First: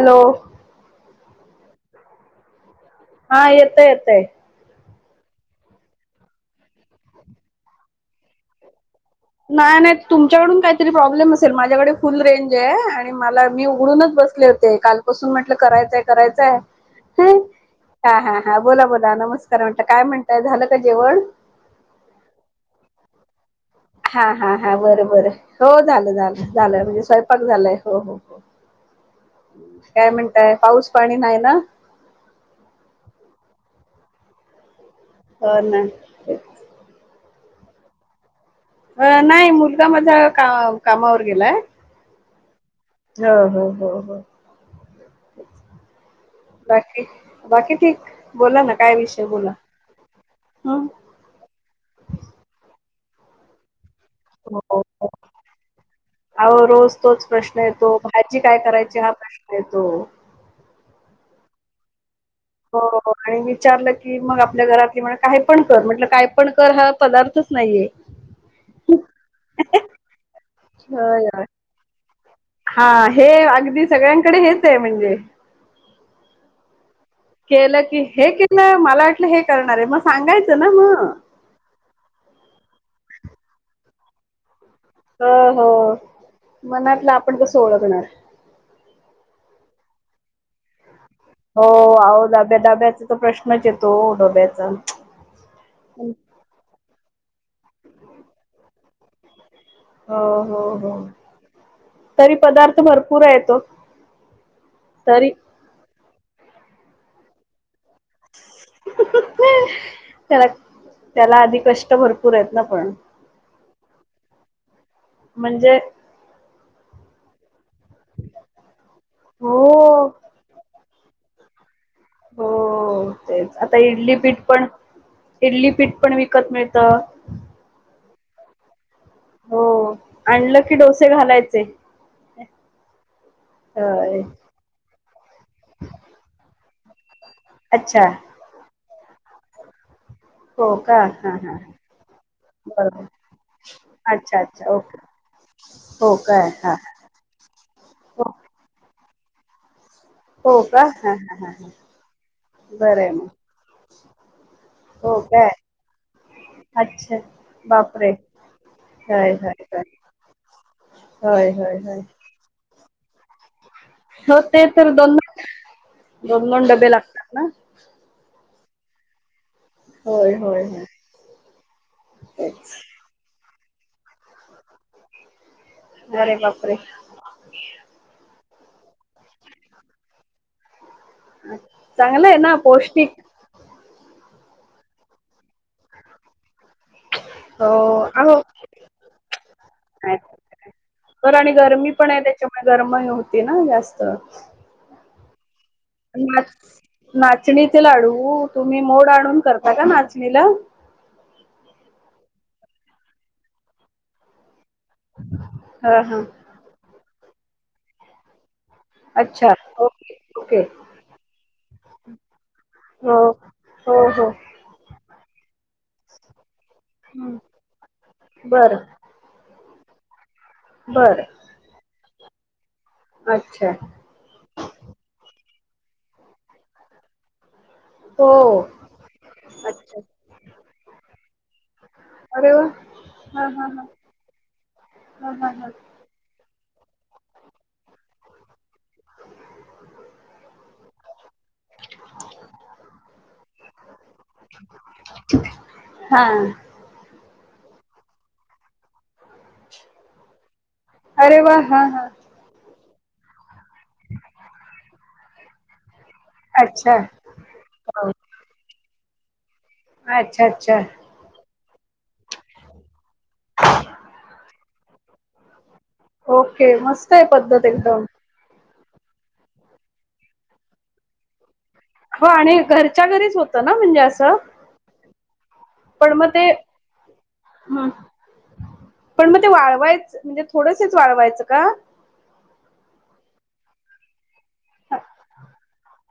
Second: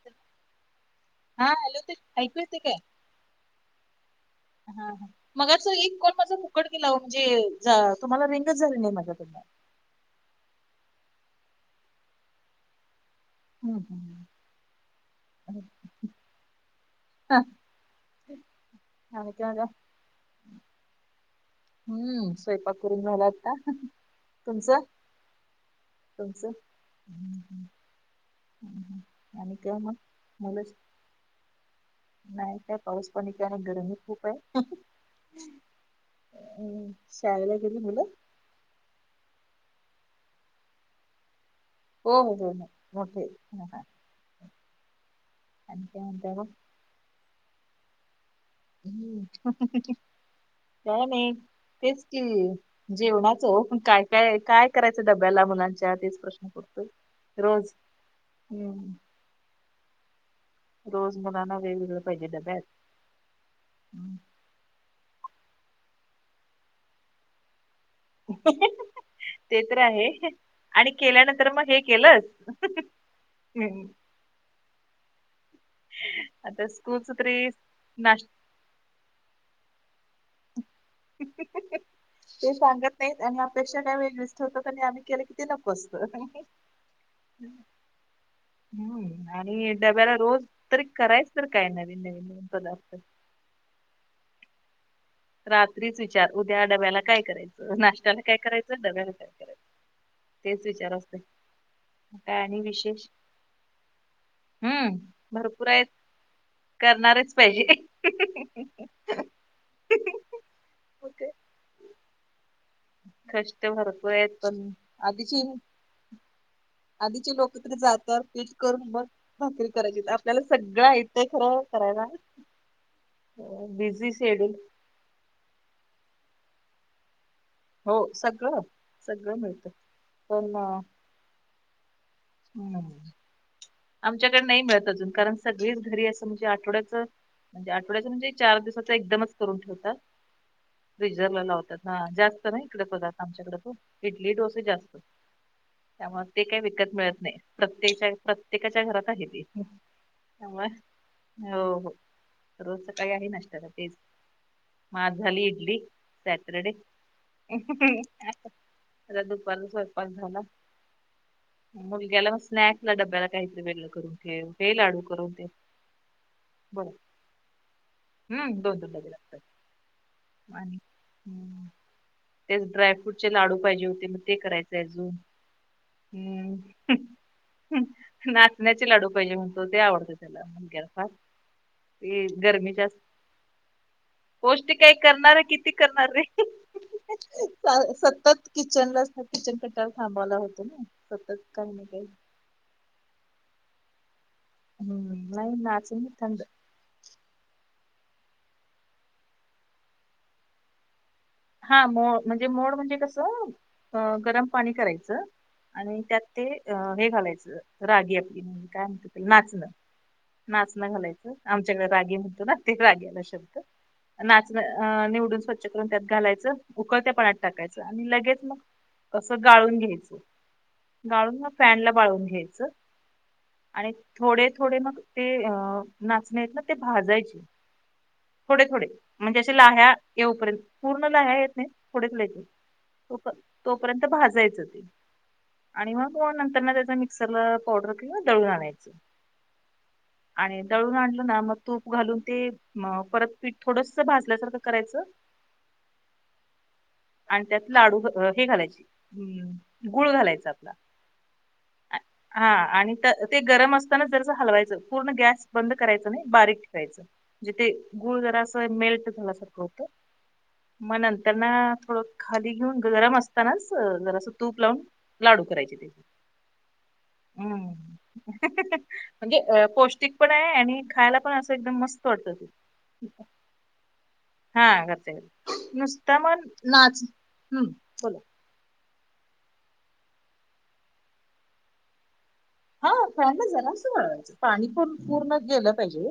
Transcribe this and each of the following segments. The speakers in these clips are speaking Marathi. हॅलो! हा हॅलो ते ऐकू य ते काय? हा. येतंय येतंय. हा हा. मगाचं एक कॉल माझा फुकट गेला ओ, मणजे तुम्हाला रिंगच झाली नाई माझा तुमला. नाय नाय तुमच्याकडून काईतरी प्रॉब्लेम असेल. माझ्याकडे फुल रेंजय आ मला मी हम्म उघडूनच हम्म बसले होते. कालपासून म्हटलं हम्म. करायचयं हा कराययं हा हा हा. बोला बोला. आणि काय नमस्कार मग म्हटल काय म्हणताय? झालं का जेवण? हम्म. स्वयंपाक करून झाला आत्ता. हा हा हा. बरं बरं. हो झालं झालं तुमचं झालं. म्हणजे हम्म, स्वयपाक झालंय. हो हो हो. आणि केव्हा? म्हणताय काय पाऊस पाणी नाही ना? नाही. काय पाऊस पाणी काय नाय. गरमी खूप ए. हो ना. हम्म. शाळेला गेली मुलं? अ- नाही. मुलगा माझा का-कामावर गेलाय. हो हो हो हो. मोठे हो आणि हो हो हो काय म्हणताय म बाकी? बाकी ठीक. बोला ना काय विषय ह बोला हं कायं नाई. तेच कि. जेवणाचं, पण काय? काय-काय हो करायचं डब्याला मुलांच्या तेच प्रश्न अहो पडतोय रोज तोच प्रश्न रोज. हम्म. तेेतो रोज मुलाना वेगवेगळ पाहिजे. डब्यात हो हो हो. आणि विचारलं हम्म. की मग आपल्या घरात किंवा काय पण कर म्हटलं काय पण कर हा पदार्थच नाहीये. ते तर आहे आणि होय होय. केल्यानंतर मग हे केलंस हा हे अगदी सगळ गळ्यांकडे हेच इ म्हणजे आता स्कूलस तरी नाश नाई मला वाटलं हे करणार ए. म सांगायचं ना म ते सांगत नाहीत आणि अपेक्षा काय वेगळीच ठेवतात आणि आम्ही केलं हो की ते हो नको असतं मनातलं आपण कसं ओळखणार? हम्म आणि डब्याला रोज तरी कराय हो आहो डब्या-डब्याचा तर प्रश्नच येतो डब्याचा. रात्रीच विचार उद्या डब्याला काय करायचं? नाशत्याला काय करायचं? डब्याला काय करायचं? हो तेच हो हो विचार असते. तरी काय आणि पदार्थ विशेष? भरपूर आहे तो हम्म. तरी भरपूर आएत. करणारेच पाहिजे. ओके. त्याला-त्याला आधी कष्ट भरपूर एत ना पण. कष्ट भरपूर आएत पण म्हणजे आधीची-आधीची लोक तरी जात तर तेच करून मग हो भाकरी करायची आपल्याला सगळं आयत खरं करायला हो.. तेच. आता बिझी इडली पीठ शेड्यूल पण इडली पीठ पण विकत मिळतं. हो सगळं. सगळं मिळतं हो.. पण आणलं की डोसे घालायचे. हो ना. होय आमच्याकडे नाई मिळत अजून कारण सगळीच घरी असं म्हणजे आठवड्याच म्हणजे अच्छा आठवड्याचं म्हणजे चार दिवसाचं एकदमच करून ठेवतात. हो का पिझ्झा हा बनवतात हा जास्त नाय पदार्थ बरोबर इकडे आमच्याकडे तर इडली, अच्छा डोसे अच्छा जास्त ओके हो त्यामुळे ते काय काही हा विकत मिळत नाही प्रत्येच्या हो प्रत्येकाच्या घरात आहे ते. त्या हो व का हा हा हा हो हो रोजच बरं काही आहे मग नसणार नाश्त्याला तेच. म आज हो झाली काय इडली सॅटरडे. अच्छा बापरे आता होय होय दुपारचा होय स्वयंपाक झाला होय होय होय मुलग्याला म स्नॅक् पुन्हा डब्याला काही तरी वेगळं करून हो ठेव ते हे तर लाडू दोन करून ते दोन दोन डबे बरं. लागतात ना हम्म दोन डब्या देय लागतात. होय होय आणि होय. हम्म तेच ड्रायफ्रूटचे लाडू पाहिजे होते मग ते करायचं अजून. अरे बापरे हम्म. नाचण्याचे लाडू पहिजे म्हणतो ते आवडत त्याला मुलग्याला फार. ये चांगलं आहे ना गर्मी जास् पौष्टिक पौष्टिक आहे करणार किती करणार रे. हो अहो सतत किचनला किचन कट्याला थांबवला होतो ना. बरं सतत आणि काही ना गरमी काही पण आहे त्याच्यामुळे गरमही होती ना जास्त. हम्म नाही ना आज नाच नाचणीचे लाडू तुम्ही मोड आणून करता का नाचणीला? हा मो म्हणजे मोड म्हणजे कसं गरम पाणी अ कराय चं आणि हा हा त्यात ते हे घालायचं रागी आपली म्हणजे काय म्हणतात त्याला अच्छा नाचणं ओके ओके नाचणं घालायचं आमच्याकडे रागी म्हणतो ना ते हो रागीला शब्द हो हो नाच अ निवडून स्वच्छ करून त्यात घालायचं उकळत्या हं. पाणायात टाकायचं आणि लगेच मग बरं कसं गाळून घ्यायचं गाळून बरं मग फॅनला वाळवुन घ्यायचं. अच्छा! आणि थोडे थोडे मग ते अ नाचणे आहेत ना ते भाजायचे हो थोडे-थोडे म्हणजे अशे लाह्या अच्छा येऊपर्यंत पूर्ण लाह्या येत नाही थोडे-थोडे येते अरे वा तो हा हा हा तोपर्यंत भाजायच ते हा हा आण हा [unintelligible] नंतरना त्याचा मिक्सरला पावडर किंवा दळून आणायचं. आणि दळून आणलं ना मग तूप घालून ते म परत पीठ थोडसा भाजल्यासारखं करायचं हा. आणि त्यात लाडू हे घालायची गुळ घालायचा आपला. अरे वा हा आ- हा. हा आणि त ते गरम असतानाच जरास हलवायचं पूर्ण गॅस बंद करायचं नाही बारीक अच्छा ठेवायचं म्हणजे ते हो गुळ जरा असं मेल्ट झाल्यासारखं होतं. अच्छा अच्छा म नंतर ना थोडं खाली घेऊन गरम अस तानच जरासा तूप लावून लाडू करायचे. ओके मस्त आहे पद्धत हम्म एकदम. म्हणजे पौष्टिक पण आहे आणि खायला पण असं एकदम मस्त हो वाटतं ते आणि घरच्या घरीच होतं ना म्हणजे असं हा घरचं आहे पण नुस्ता मग मन ते नाच हम्म बोला. पण मग ते वाळवायचं म्हणजे थोडसच वाळवायचं का? हा फांड जरासा वळवायचा पाणी पूर हां. पूर्ण गेलं पाहिजे.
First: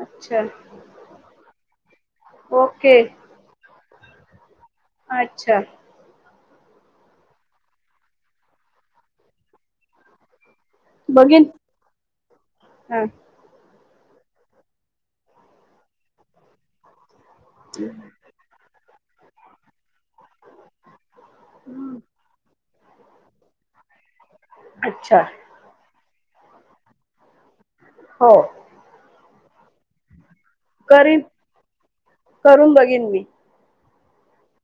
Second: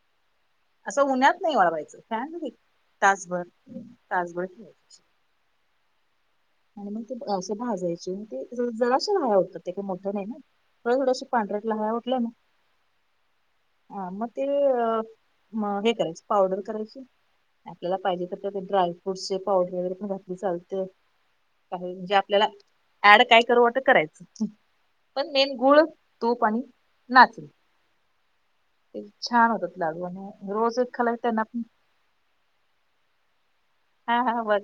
अच्छा असं उन्हात नाही वाळावायचं फॅनली ओके तासभर तासभर ठेवायचे. अच्छा! आणि मग ते असे भाजायचे ते जराशा लाह्या होतात ते काही मोठं नाही ना. थोड थोडशे बघीन पांढरट लाह्या उठलं हा ना आं मग ते अ म हे करायच पावडर करायची. आपल्याला पाहिजे तर त्यात ड्रायफ्रूटचे पावडर वगैरे पण घातली चालते. काही जे आपल्याला ऍड काय करू वाटं करायचं अच्छा पण मेन गुळ, तूप आणि नाचणी होय ते छान होतात लाडू आणि रोज खाल करीन त्यांना प करून बघीन मी हा-हा बघ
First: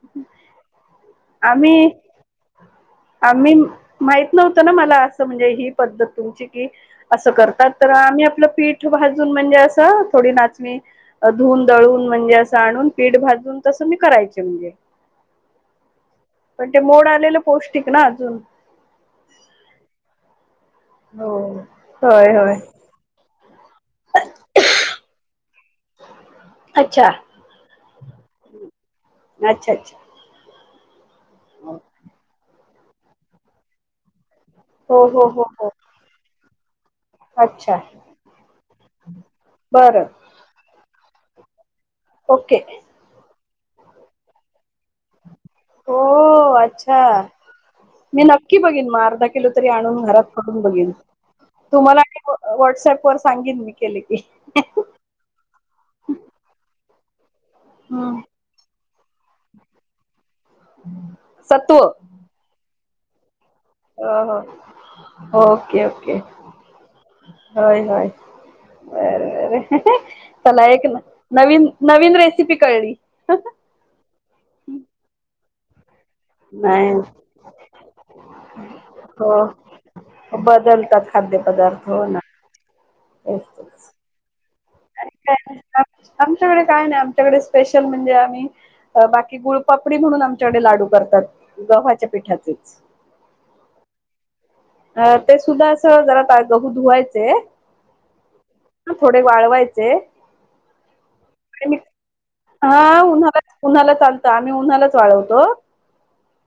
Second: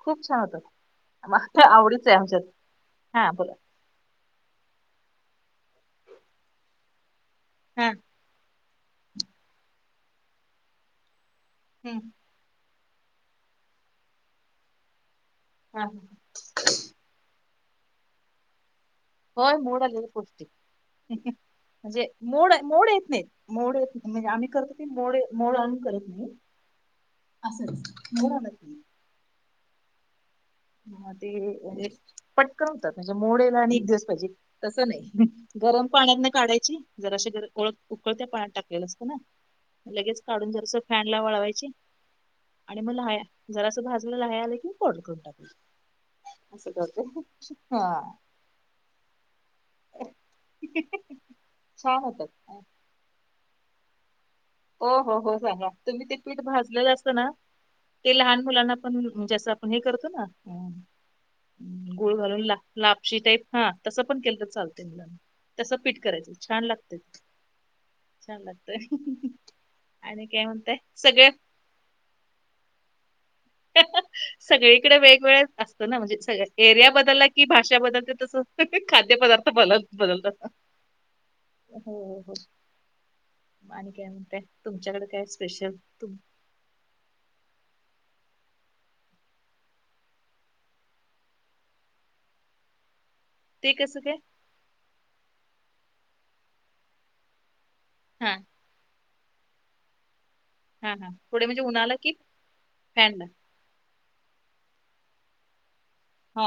खूप छान होतात म तर आम्ही आवडीच आहे आमच्यात हा बोला आम्ही माहित नव्हतं ना मला असं म्हणजे ही पद्धत तुमची कि असं करत हा तर आम्ही आपलं पीठ भाजून म्हणजे असं थोडी नाचणी धुून दळून हम्म म्हणजे असं आणून पीठ भाजून तसं मी करायचे म्हणजे हा-हा पण ते मोड आलेलं पौष्टिक ना अजून होय मोडले पुष्टी हो म्हणजे होय मोड होय मोड येत नाहीत मोड म्हणजे आम्ही करतो की मोडे मोड आणून करत नाही अच्छा असंच नऊला आलात की अच्छा अच्छा म ते म्हणजे पटकन होतात म्हणजे मोडेला आणि एक दिवस पाहिजे तसं हो नाही हो हो हो गरम पाण्यातन काढायची जर अे जर ओळ अच्छा उकळत्या पाण्यात टाकलेलं असतं ना बरं लगेच काढून जरास फॅन ला वळवायचे ओके आणि मग लाह्या जरा असं भाजून लाह्या आलं कि फोल्ड करून टाकलं हो असं अच्छा करतेय. मी नक्की बघेन मग अर्धा किलो तरी आणून घरात फडून बघेन तुम्हाला छान होतात व्हॉट्सअप वर सांगेन मी केले की हो-हो-हो सांगा तुम्ही ते पीठ भाजलेलं असं ना ते हम्म लहान मुलांना पण जेसे असं आपण हे करतो ना सत्व गुळ घालून ला-लापशी टाईप हा तसं पण केलं अ तर चालतय मुला तस ओके पिट ओके करायचं छान लागते होय होय बर बर आणि काय चला म्हणताय एक सगळे नवीन नवीन रेसिपी कळली. सगळीकडे वेगवेगळ असत ना म्हणजे सग एरिया नाही बदलला की भाषा बदलते तस खाद्य पदार्थ बद बदलत. खाद्य पदार्थ होणार आणि काय म्हणतय तुमच्याकडे काय नाही स्पेशल तु आमच्याकडे काय नाही आमच्याकडे स्पेशल म्हणजे आम्ही बाकी गुळपापडी म्हणून आमच्याकडे लाडू करतात गव्हाच्या पिठाचेच. ते कसं काय अ ते सुद्धा असं जरा गहू धुवायचे. हा थोडे वाळवायचे हा हा थोडे म्हणजे मिक्स उन्हाला कि हा फॅनला उन्हाला उन्हाला चालत आम्ही उन्हालाच वाळवतो हा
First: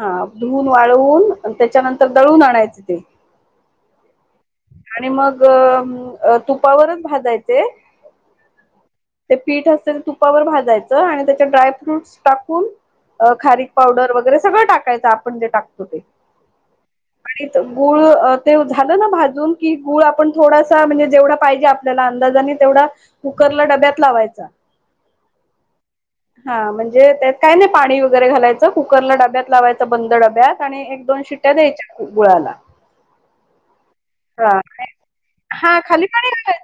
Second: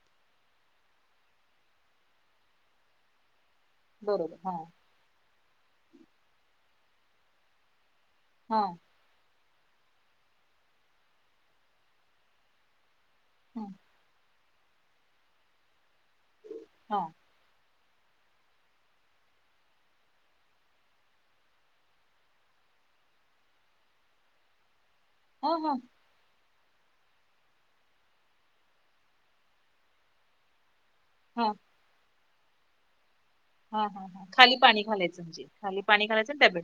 हा धुवून वाळवून त्याच्यानंतर दळून आणायचे ते. बरोबर हा. आणि मग तुपावरच भाजायचे हा ते पीठ असते ते तुपावर भाजायचं आणि त्याच्या ड्राय फ्रूटस टाकून अ हां, खारीक पावडर वगैरे सगळं टाकायचं आपण जे टाकतो ते हा आणि गूळ ते झालं ना भाजी की गुळ आपण थोडासा म्हणजे जेवढा पाहिजे आपल्याला अंदाजाने तेवढा कुकरला डब्यात लावायचा हा हा हा म्हणजे त्यात काय नाही पाणी वगैरे घालायचं कुकरला डब्यात लावायचं बंद डब्यात आणि एक दोन शिट्ट्या हां, द्यायच्या गु - गुळाला हा हा. खाली पाणी खालायचं म्हणजे हा खाली पाणी घालायचं डबॅत.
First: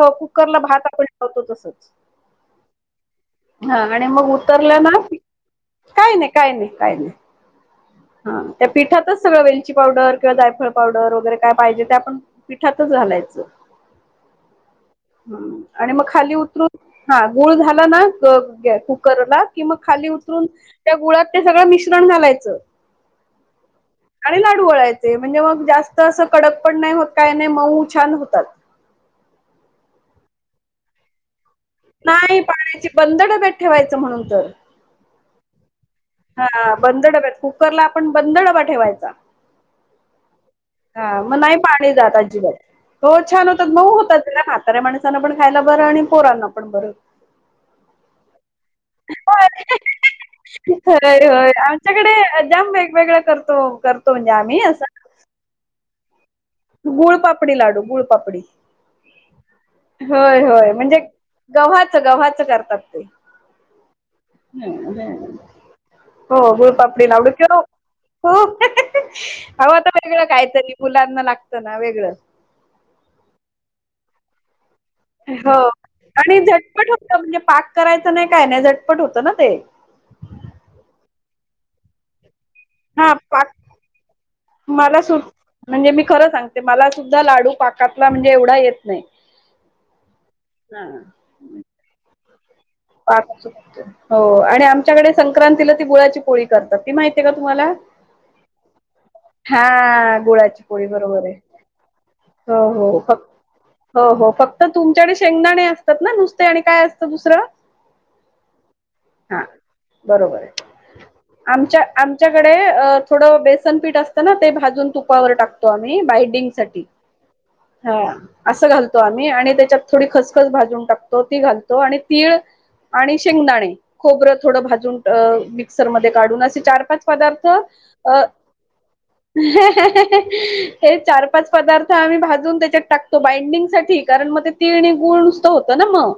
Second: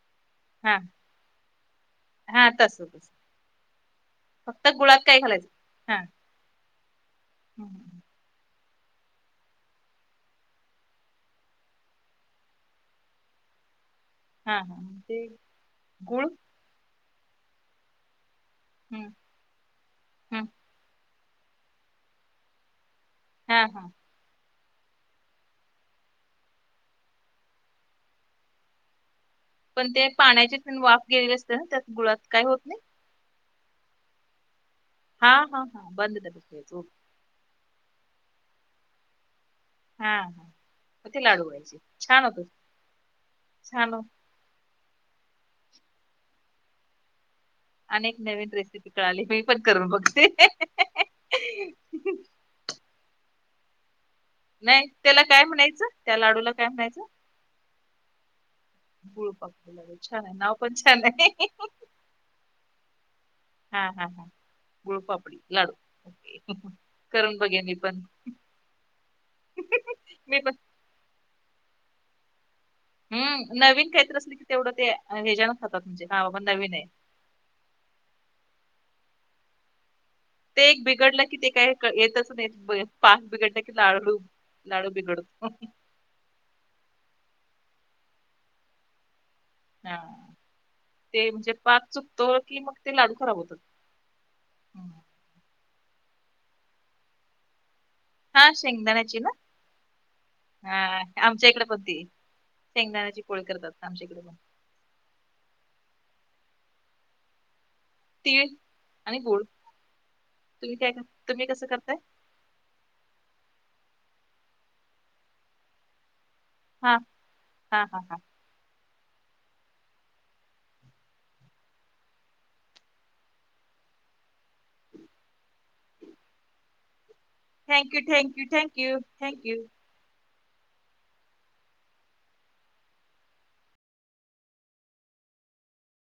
हो कुकरला हा. भात आपण लावतो तसच हा तस तस हा आणि मग उतरल ना काय-नाही हां, काय नाही-काय नाही-काय नाही हं. हा. त्या पीठातच सगळं वेलची पावडर किंवा जायफळ पावडर, वगैरे काय पाहिजे ते आपण पिठातच घालायचं. हां, हां. मग ते हम्म आणि मग गूळ खाली उतरून हा गुळ झाला ना ग गॅ हं, कुकरला कि मग खाली उतरून हं. त्या गुळात ते सगळं मिश्रण घालायचं. हा हा. आणि लाडू वळायचे म्हणजे मग जास्त असं कडक पण नाही होत काय नाही मऊ छान होतात. पण ते पाण्याची प वाफ गेली असत्या ना? त्यात गुळात नाही काही होत नाही? पाण्याची, बंद डब्यात ठेवायचं म्हणून तर हा-हा-हा. बंद डब्यात हा ठेवायचं. ओके. बंद डब्यात, कुकरला आपण बंद डबा ठेवायचा. हा हा. हा मग नाही पाणी जात अजिबात. हो छान होतात, मऊ होतात. म्हाताऱ्या माणसाांना पण खायला बरं आणि पोरांना पण बरं. आणी एक नवीन रेसिपी कळाली मी पण करून बघते. होय होय होय. आमच्याकडे जाम वेगवेगळ्या करतो-करतो म्हणजे आमी. असं नाही त्याला काय म्हणायचं? त्या लाडूला काय म्हणायचं गुळ पापडी लाडू, गुळ पापडी गुळपापडी छान आहे. नाव पण छान आहे. च गव्हाच करतात ते हा हा हा. गुळपापडी लाडू [unintelligible] ओके हो गुळपापडी लाडू करून [unintelligible] बघेन मी पण आओ आता वेगळं मी पण काहीतरी मुलांना लागतं ना वेगळं हम्म. नवीन काहीतरी असल की तेवढं ते ह्याच्यान हो खातात आगदी का बाबा आणि नवीन आहे. झटपट म्हणजे पाक करायचं नाही काय नाही झटपट होतं ना ते ते एक बिघडलं की ते काय येक येतच बी आ पाक बिगडला की लाडूू-लाडू बिघडत मंजे मी खरं सांग ते मला सुद्धा लाडू पाकातला म्हणजे एवढा येत नाही. हा. हा ते म्हणजे पाक चुकतो कि मग ते लाडू पाक खराब होतात चुकतो हो आणि हम्म. आमच्याकडे संक्रांतीला ती गुळाची पोळी करतात. ती माहिती आहे का तुम्हाला? हा शेंगदाण्याची ना हा. गुळाची हा पोळी बरोबर ये. आमच्या इकडे पण ती हो-हो शेंगदाण्याची फक्, पोळी करतात आमच्या इकडे हो-हो पण फक क्त तुमच्याकडे शेंगदाणे असतात ना नुसते? आणि काय असतं दुसरं? तीळ आणि हा गुड. तुम्ही काय तुम्ही कसं करताय? च्या कडे थोड बेसन पीठ असत ना ते भाजुन तुपावर टकतो. आम्ही बायडिंग सा साठी हां, हां, हां, हा. हां. असं घालतो आम्ही आणि त्याच्यात थोडी खसखस भाजून टाकतो ती घालतो आणि तीळ आणि शेंगदाणे, खोबरं थोडं भाजून मिक्सरमध्ये काढून असे चार, पाच पदार्थ अ थँक्यू-थँक्यू-थँक्यू-थँक्यू. [unintelligible] [inaudible] हे चार, पाच पदार्थ आम्ही भाजून त्याच्यात टाकतो बाइंडिंग साठी कारण मग ते तीळ आणि गूळ नुसतं होतं ना मग